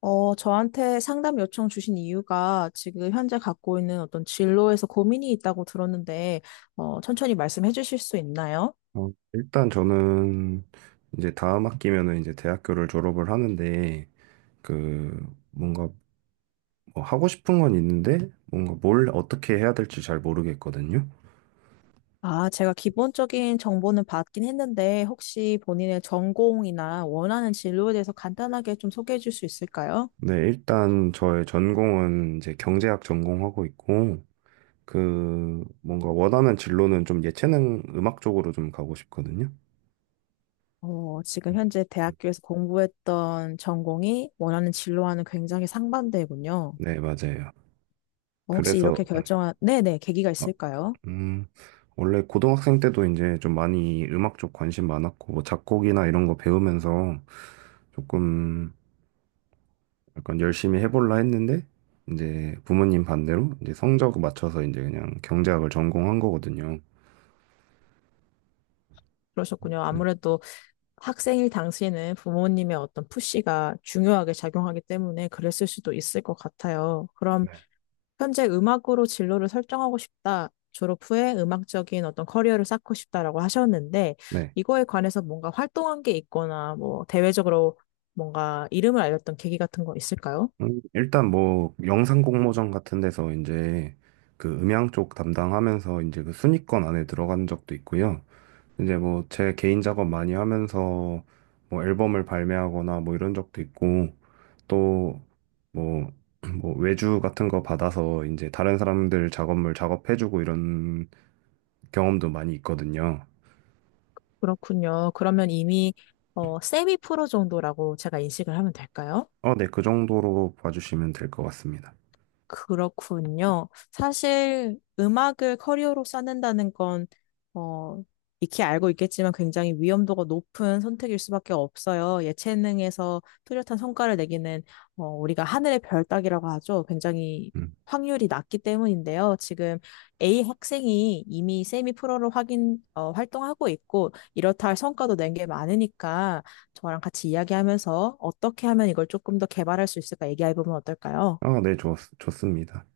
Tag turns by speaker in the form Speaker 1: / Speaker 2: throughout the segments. Speaker 1: 저한테 상담 요청 주신 이유가 지금 현재 갖고 있는 어떤 진로에서 고민이 있다고 들었는데, 천천히 말씀해 주실 수 있나요?
Speaker 2: 일단 저는 이제 다음 학기면은 이제 대학교를 졸업을 하는데 그 뭔가 뭐 하고 싶은 건 있는데 뭔가 뭘 어떻게 해야 될지 잘 모르겠거든요.
Speaker 1: 아, 제가 기본적인 정보는 받긴 했는데, 혹시 본인의 전공이나 원하는 진로에 대해서 간단하게 좀 소개해 줄 수 있을까요?
Speaker 2: 네, 일단 저의 전공은 이제 경제학 전공하고 있고 그 뭔가 원하는 진로는 좀 예체능 음악 쪽으로 좀 가고 싶거든요.
Speaker 1: 지금
Speaker 2: 음,
Speaker 1: 현재
Speaker 2: 음.
Speaker 1: 대학교에서 공부했던 전공이 원하는 진로와는 굉장히 상반되군요.
Speaker 2: 네, 맞아요.
Speaker 1: 혹시
Speaker 2: 그래서
Speaker 1: 이렇게
Speaker 2: 네.
Speaker 1: 결정한, 네네, 계기가
Speaker 2: 어,
Speaker 1: 있을까요?
Speaker 2: 음, 원래 고등학생 때도 이제 좀 많이 음악 쪽 관심 많았고, 뭐 작곡이나 이런 거 배우면서 조금 약간 열심히 해볼라 했는데, 이제 부모님 반대로 이제 성적 맞춰서 이제 그냥 경제학을 전공한 거거든요.
Speaker 1: 그러셨군요.
Speaker 2: 음,
Speaker 1: 아무래도 학생일 당시에는 부모님의 어떤 푸시가 중요하게 작용하기 때문에 그랬을 수도 있을 것 같아요. 그럼
Speaker 2: 네.
Speaker 1: 현재 음악으로 진로를 설정하고 싶다. 졸업 후에 음악적인 어떤 커리어를 쌓고 싶다라고 하셨는데,
Speaker 2: 네.
Speaker 1: 이거에 관해서 뭔가 활동한 게 있거나, 뭐, 대외적으로 뭔가 이름을 알렸던 계기 같은 거 있을까요?
Speaker 2: 일단 뭐 영상 공모전 같은 데서 이제 그 음향 쪽 담당하면서 이제 그 순위권 안에 들어간 적도 있고요. 이제 뭐 제 개인 작업 많이 하면서 뭐 앨범을 발매하거나 뭐 이런 적도 있고, 또 뭐, 뭐 외주 같은 거 받아서 이제 다른 사람들 작업물 작업해주고 이런 경험도 많이 있거든요.
Speaker 1: 그렇군요. 그러면 이미 세미 프로 정도라고 제가 인식을 하면 될까요?
Speaker 2: 어, 네, 그 정도로 봐주시면 될 것 같습니다.
Speaker 1: 그렇군요. 사실 음악을 커리어로 쌓는다는 건, 어, 익히 알고 있겠지만 굉장히 위험도가 높은 선택일 수밖에 없어요. 예체능에서 뚜렷한 성과를 내기는, 우리가 하늘의 별 따기라고 하죠. 굉장히
Speaker 2: 음.
Speaker 1: 확률이 낮기 때문인데요. 지금 A 학생이 이미 세미 프로로 활동하고 있고, 이렇다 할 성과도 낸 게 많으니까 저랑 같이 이야기하면서 어떻게 하면 이걸 조금 더 개발할 수 있을까 얘기해 보면 어떨까요?
Speaker 2: 아, 네, 좋습니다.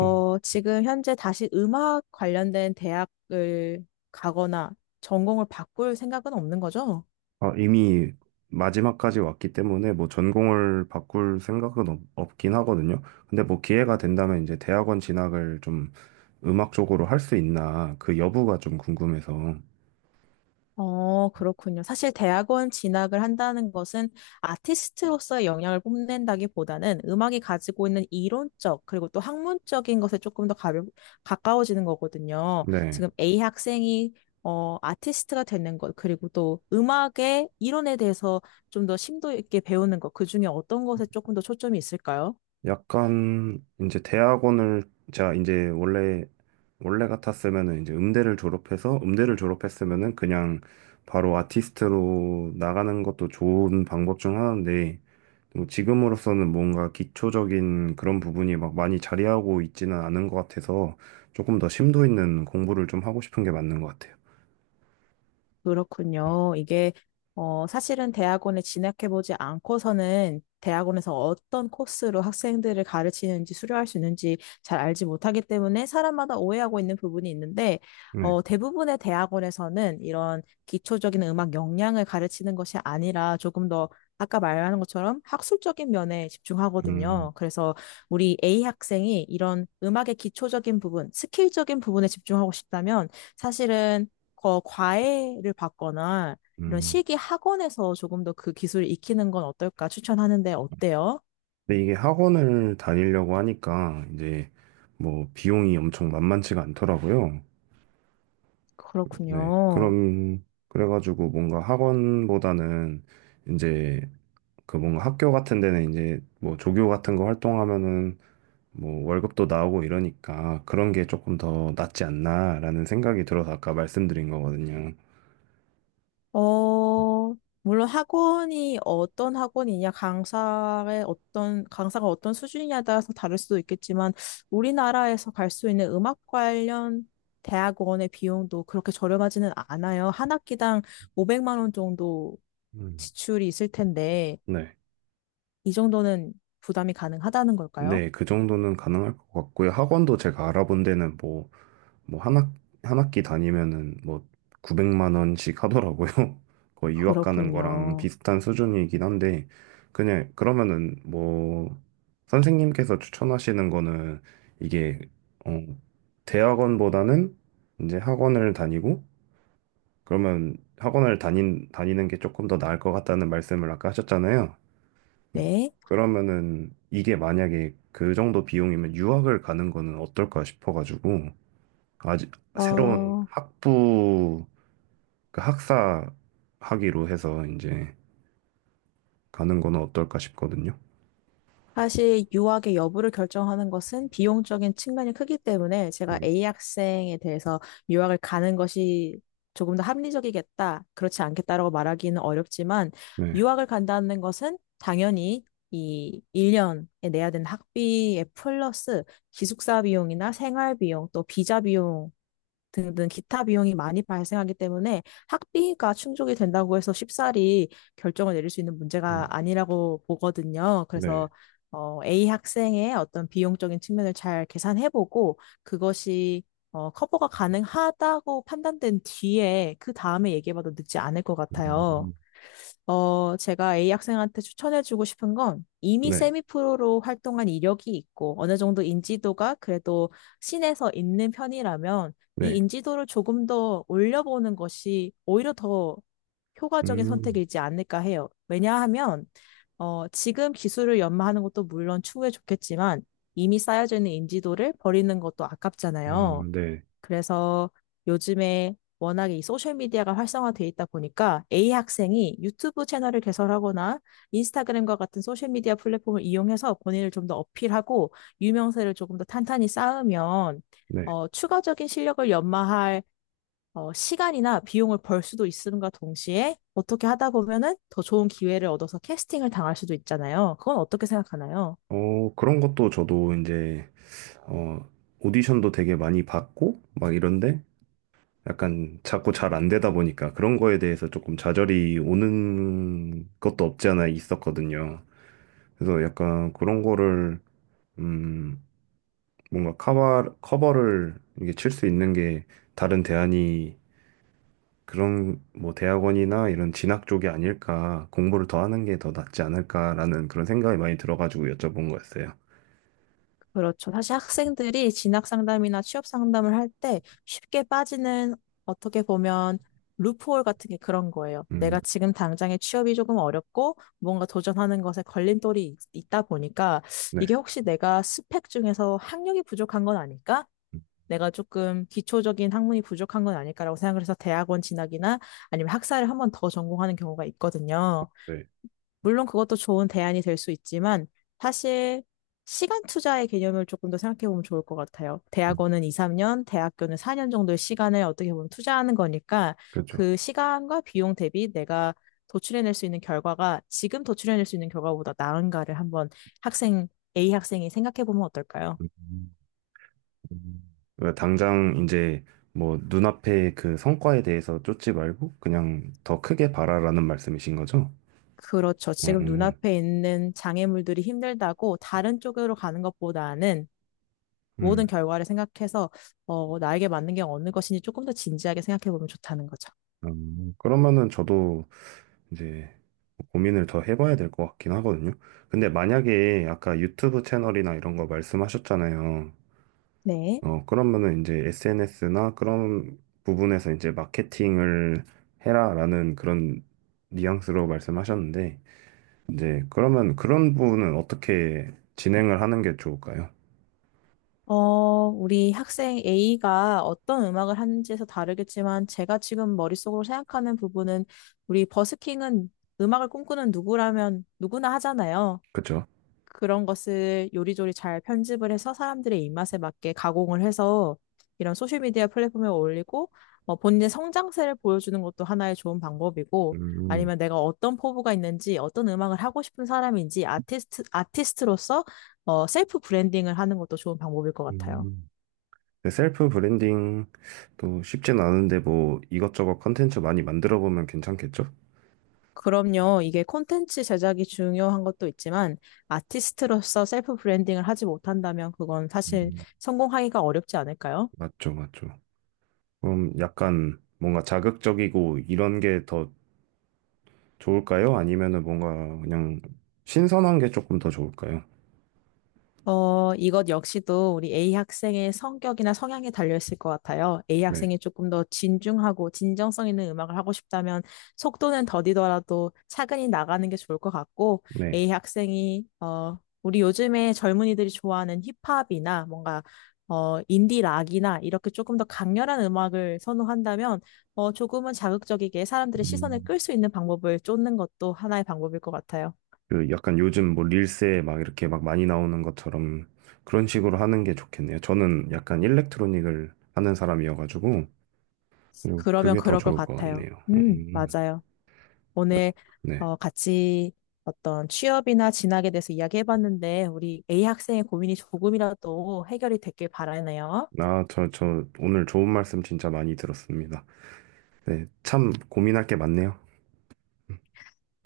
Speaker 2: 음.
Speaker 1: 지금 현재 다시 음악 관련된 대학을 가거나 전공을 바꿀 생각은 없는 거죠?
Speaker 2: 아, 이미 마지막까지 왔기 때문에 뭐 전공을 바꿀 생각은 없긴 하거든요. 근데 뭐 기회가 된다면 이제 대학원 진학을 좀 음악 쪽으로 할 수 있나 그 여부가 좀 궁금해서.
Speaker 1: 그렇군요. 사실 대학원 진학을 한다는 것은 아티스트로서의 영향을 뽐낸다기보다는 음악이 가지고 있는 이론적 그리고 또 학문적인 것에 조금 더 가까워지는 거거든요.
Speaker 2: 네.
Speaker 1: 지금 A 학생이 아티스트가 되는 것, 그리고 또 음악의 이론에 대해서 좀 더 심도 있게 배우는 것, 그 중에 어떤 것에 조금 더 초점이 있을까요?
Speaker 2: 약간 이제 대학원을 제가 이제 원래 원래 같았으면은 이제 음대를 졸업해서 음대를 졸업했으면은 그냥 바로 아티스트로 나가는 것도 좋은 방법 중 하나인데 뭐 지금으로서는 뭔가 기초적인 그런 부분이 막 많이 자리하고 있지는 않은 것 같아서 조금 더 심도 있는 공부를 좀 하고 싶은 게 맞는 것 같아요.
Speaker 1: 그렇군요. 이게, 사실은 대학원에 진학해보지 않고서는 대학원에서 어떤 코스로 학생들을 가르치는지 수료할 수 있는지 잘 알지 못하기 때문에 사람마다 오해하고 있는 부분이 있는데,
Speaker 2: 네.
Speaker 1: 대부분의 대학원에서는 이런 기초적인 음악 역량을 가르치는 것이 아니라 조금 더 아까 말하는 것처럼 학술적인 면에
Speaker 2: 음,
Speaker 1: 집중하거든요. 그래서 우리 A 학생이 이런 음악의 기초적인 부분, 스킬적인 부분에 집중하고 싶다면 사실은 거 과외를 받거나 이런
Speaker 2: 음.
Speaker 1: 실기 학원에서 조금 더 그 기술을 익히는 건 어떨까 추천하는데 어때요?
Speaker 2: 근데 이게 학원을 다니려고 하니까 이제 뭐 비용이 엄청 만만치가 않더라고요. 네.
Speaker 1: 그렇군요.
Speaker 2: 그럼, 그래가지고 뭔가 학원보다는 이제 뭔가 학교 같은 데는 이제 뭐 조교 같은 거 활동하면은 뭐 월급도 나오고 이러니까 그런 게 조금 더 낫지 않나라는 생각이 들어서 아까 말씀드린 거거든요.
Speaker 1: 어, 물론 학원이 어떤 학원이냐, 강사의 어떤, 강사가 어떤 수준이냐에 따라서 다를 수도 있겠지만, 우리나라에서 갈 수 있는 음악 관련 대학원의 비용도 그렇게 저렴하지는 않아요. 한 학기당 500만 원 정도
Speaker 2: 음.
Speaker 1: 지출이 있을 텐데,
Speaker 2: 네.
Speaker 1: 이 정도는 부담이 가능하다는 걸까요?
Speaker 2: 네. 그 정도는 가능할 것 같고요. 학원도 제가 알아본 데는 뭐 뭐 한 학, 한 학기 다니면은 뭐 900만 원씩 하더라고요. 거의 유학 가는 거랑
Speaker 1: 그렇군요.
Speaker 2: 비슷한 수준이긴 한데 그냥 그러면은 뭐 선생님께서 추천하시는 거는 이게 어 대학원보다는 이제 학원을 다니고 그러면 학원을 다닌 다니는 게 조금 더 나을 것 같다는 말씀을 아까 하셨잖아요.
Speaker 1: 네.
Speaker 2: 그러면은 이게 만약에 그 정도 비용이면 유학을 가는 거는 어떨까 싶어가지고 아직 새로운
Speaker 1: 어,
Speaker 2: 학부 그 학사 학위로 해서 이제 가는 건 어떨까 싶거든요.
Speaker 1: 사실 유학의 여부를 결정하는 것은 비용적인 측면이 크기 때문에 제가
Speaker 2: 음,
Speaker 1: A 학생에 대해서 유학을 가는 것이 조금 더 합리적이겠다, 그렇지 않겠다라고 말하기는 어렵지만
Speaker 2: 네,
Speaker 1: 유학을 간다는 것은 당연히 이 1년에 내야 되는 학비에 플러스 기숙사 비용이나 생활 비용, 또 비자 비용 등등 기타 비용이 많이 발생하기 때문에 학비가 충족이 된다고 해서 쉽사리 결정을 내릴 수 있는
Speaker 2: 음,
Speaker 1: 문제가 아니라고 보거든요.
Speaker 2: 네,
Speaker 1: 그래서 A 학생의 어떤 비용적인 측면을 잘 계산해보고 그것이 커버가 가능하다고 판단된 뒤에 그 다음에 얘기해봐도 늦지 않을 것 같아요.
Speaker 2: 음,
Speaker 1: 제가 A 학생한테 추천해주고 싶은 건 이미
Speaker 2: 네,
Speaker 1: 세미 프로로 활동한 이력이 있고 어느 정도 인지도가 그래도 신에서 있는 편이라면 이
Speaker 2: 네,
Speaker 1: 인지도를 조금 더 올려보는 것이 오히려 더 효과적인
Speaker 2: 음,
Speaker 1: 선택이지 않을까 해요. 왜냐하면 지금 기술을 연마하는 것도 물론 추후에 좋겠지만 이미 쌓여져 있는 인지도를 버리는 것도
Speaker 2: 아,
Speaker 1: 아깝잖아요.
Speaker 2: 네,
Speaker 1: 그래서 요즘에 워낙에 이 소셜미디어가 활성화돼 있다 보니까 A 학생이 유튜브 채널을 개설하거나 인스타그램과 같은 소셜미디어 플랫폼을 이용해서 본인을 좀 더 어필하고 유명세를 조금 더 탄탄히 쌓으면
Speaker 2: 네.
Speaker 1: 추가적인 실력을 연마할 시간이나 비용을 벌 수도 있음과 동시에 어떻게 하다 보면은 더 좋은 기회를 얻어서 캐스팅을 당할 수도 있잖아요. 그건 어떻게 생각하나요?
Speaker 2: 그런 것도 저도 이제 어 오디션도 되게 많이 받고 막 이런데 약간 자꾸 잘 안 되다 보니까 그런 거에 대해서 조금 좌절이 오는 것도 없지 않아 있었거든요. 그래서 약간 그런 거를 음... 뭔가 커버를 이게 칠 수 있는 게 다른 대안이 그런 뭐 대학원이나 이런 진학 쪽이 아닐까, 공부를 더 하는 게 더 낫지 않을까라는 그런 생각이 많이 들어가지고 여쭤본 거였어요.
Speaker 1: 그렇죠. 사실 학생들이 진학 상담이나 취업 상담을 할 때 쉽게 빠지는 어떻게 보면 루프홀 같은 게 그런 거예요. 내가
Speaker 2: 음,
Speaker 1: 지금 당장의 취업이 조금 어렵고 뭔가 도전하는 것에 걸림돌이 있다 보니까 이게
Speaker 2: 네,
Speaker 1: 혹시 내가 스펙 중에서 학력이 부족한 건 아닐까? 내가 조금 기초적인 학문이 부족한 건 아닐까라고 생각을 해서 대학원 진학이나 아니면 학사를 한번 더 전공하는 경우가 있거든요.
Speaker 2: 네,
Speaker 1: 물론 그것도 좋은 대안이 될 수 있지만 사실 시간 투자의 개념을 조금 더 생각해 보면 좋을 것 같아요.
Speaker 2: 음,
Speaker 1: 대학원은 2, 3년, 대학교는 4년 정도의 시간을 어떻게 보면 투자하는 거니까
Speaker 2: 그렇죠.
Speaker 1: 그 시간과 비용 대비 내가 도출해낼 수 있는 결과가 지금 도출해낼 수 있는 결과보다 나은가를 한번 학생, A 학생이 생각해 보면 어떨까요?
Speaker 2: 음, 음. 그러니까 당장 이제 뭐 눈앞에 그 성과에 대해서 쫓지 말고 그냥 더 크게 바라라는 말씀이신 거죠?
Speaker 1: 그렇죠. 지금
Speaker 2: 음,
Speaker 1: 눈앞에 있는 장애물들이 힘들다고 다른 쪽으로 가는 것보다는 모든
Speaker 2: 음.
Speaker 1: 결과를 생각해서 나에게 맞는 게 어느 것인지 조금 더 진지하게 생각해 보면 좋다는 거죠.
Speaker 2: 음. 그러면은 저도 이제 고민을 더 해봐야 될 것 같긴 하거든요. 근데 만약에 아까 유튜브 채널이나 이런 거 말씀하셨잖아요.
Speaker 1: 네.
Speaker 2: 어, 그러면은 이제 SNS나 그런 부분에서 이제 마케팅을 해라라는 그런 뉘앙스로 말씀하셨는데, 이제 그러면 그런 부분은 어떻게 진행을 하는 게 좋을까요?
Speaker 1: 어, 우리 학생 A가 어떤 음악을 하는지에서 다르겠지만 제가 지금 머릿속으로 생각하는 부분은 우리 버스킹은 음악을 꿈꾸는 누구라면 누구나 하잖아요.
Speaker 2: 그쵸?
Speaker 1: 그런 것을 요리조리 잘 편집을 해서 사람들의 입맛에 맞게 가공을 해서 이런 소셜미디어 플랫폼에 올리고 본인의 성장세를 보여주는 것도 하나의 좋은 방법이고
Speaker 2: 음,
Speaker 1: 아니면 내가 어떤 포부가 있는지 어떤 음악을 하고 싶은 사람인지 아티스트로서 셀프 브랜딩을 하는 것도 좋은 방법일 것 같아요.
Speaker 2: 음. 근데 셀프 브랜딩도 쉽진 않은데 뭐 이것저것 컨텐츠 많이 만들어 보면 괜찮겠죠?
Speaker 1: 그럼요. 이게 콘텐츠 제작이 중요한 것도 있지만 아티스트로서 셀프 브랜딩을 하지 못한다면 그건 사실
Speaker 2: 음,
Speaker 1: 성공하기가 어렵지 않을까요?
Speaker 2: 맞죠, 맞죠. 그럼 약간 뭔가 자극적이고 이런 게 더 좋을까요? 아니면은 뭔가 그냥 신선한 게 조금 더 좋을까요?
Speaker 1: 이것 역시도 우리 A 학생의 성격이나 성향에 달려있을 것 같아요. A
Speaker 2: 네,
Speaker 1: 학생이 조금 더 진중하고 진정성 있는 음악을 하고 싶다면 속도는 더디더라도 차근히 나가는 게 좋을 것 같고,
Speaker 2: 네.
Speaker 1: A 학생이, 우리 요즘에 젊은이들이 좋아하는 힙합이나 뭔가, 인디 락이나 이렇게 조금 더 강렬한 음악을 선호한다면, 조금은 자극적이게 사람들의 시선을
Speaker 2: 음,
Speaker 1: 끌 수 있는 방법을 쫓는 것도 하나의 방법일 것 같아요.
Speaker 2: 그 약간 요즘 뭐 릴스에 막 이렇게 막 많이 나오는 것처럼 그런 식으로 하는 게 좋겠네요. 저는 약간 일렉트로닉을 하는 사람이어가지고 그리고
Speaker 1: 그러면
Speaker 2: 그게 더
Speaker 1: 그럴 것
Speaker 2: 좋을 것
Speaker 1: 같아요.
Speaker 2: 같네요.
Speaker 1: 맞아요.
Speaker 2: 아,
Speaker 1: 오늘
Speaker 2: 네.
Speaker 1: 같이 어떤 취업이나 진학에 대해서 이야기해봤는데 우리 A 학생의 고민이 조금이라도 해결이 됐길 바라네요.
Speaker 2: 저 오늘 좋은 말씀 진짜 많이 들었습니다. 네, 참 고민할 게 많네요.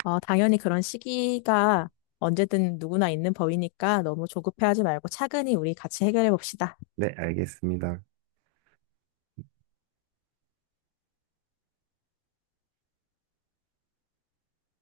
Speaker 1: 당연히 그런 시기가 언제든 누구나 있는 법이니까 너무 조급해하지 말고 차근히 우리 같이 해결해 봅시다.
Speaker 2: 네, 알겠습니다.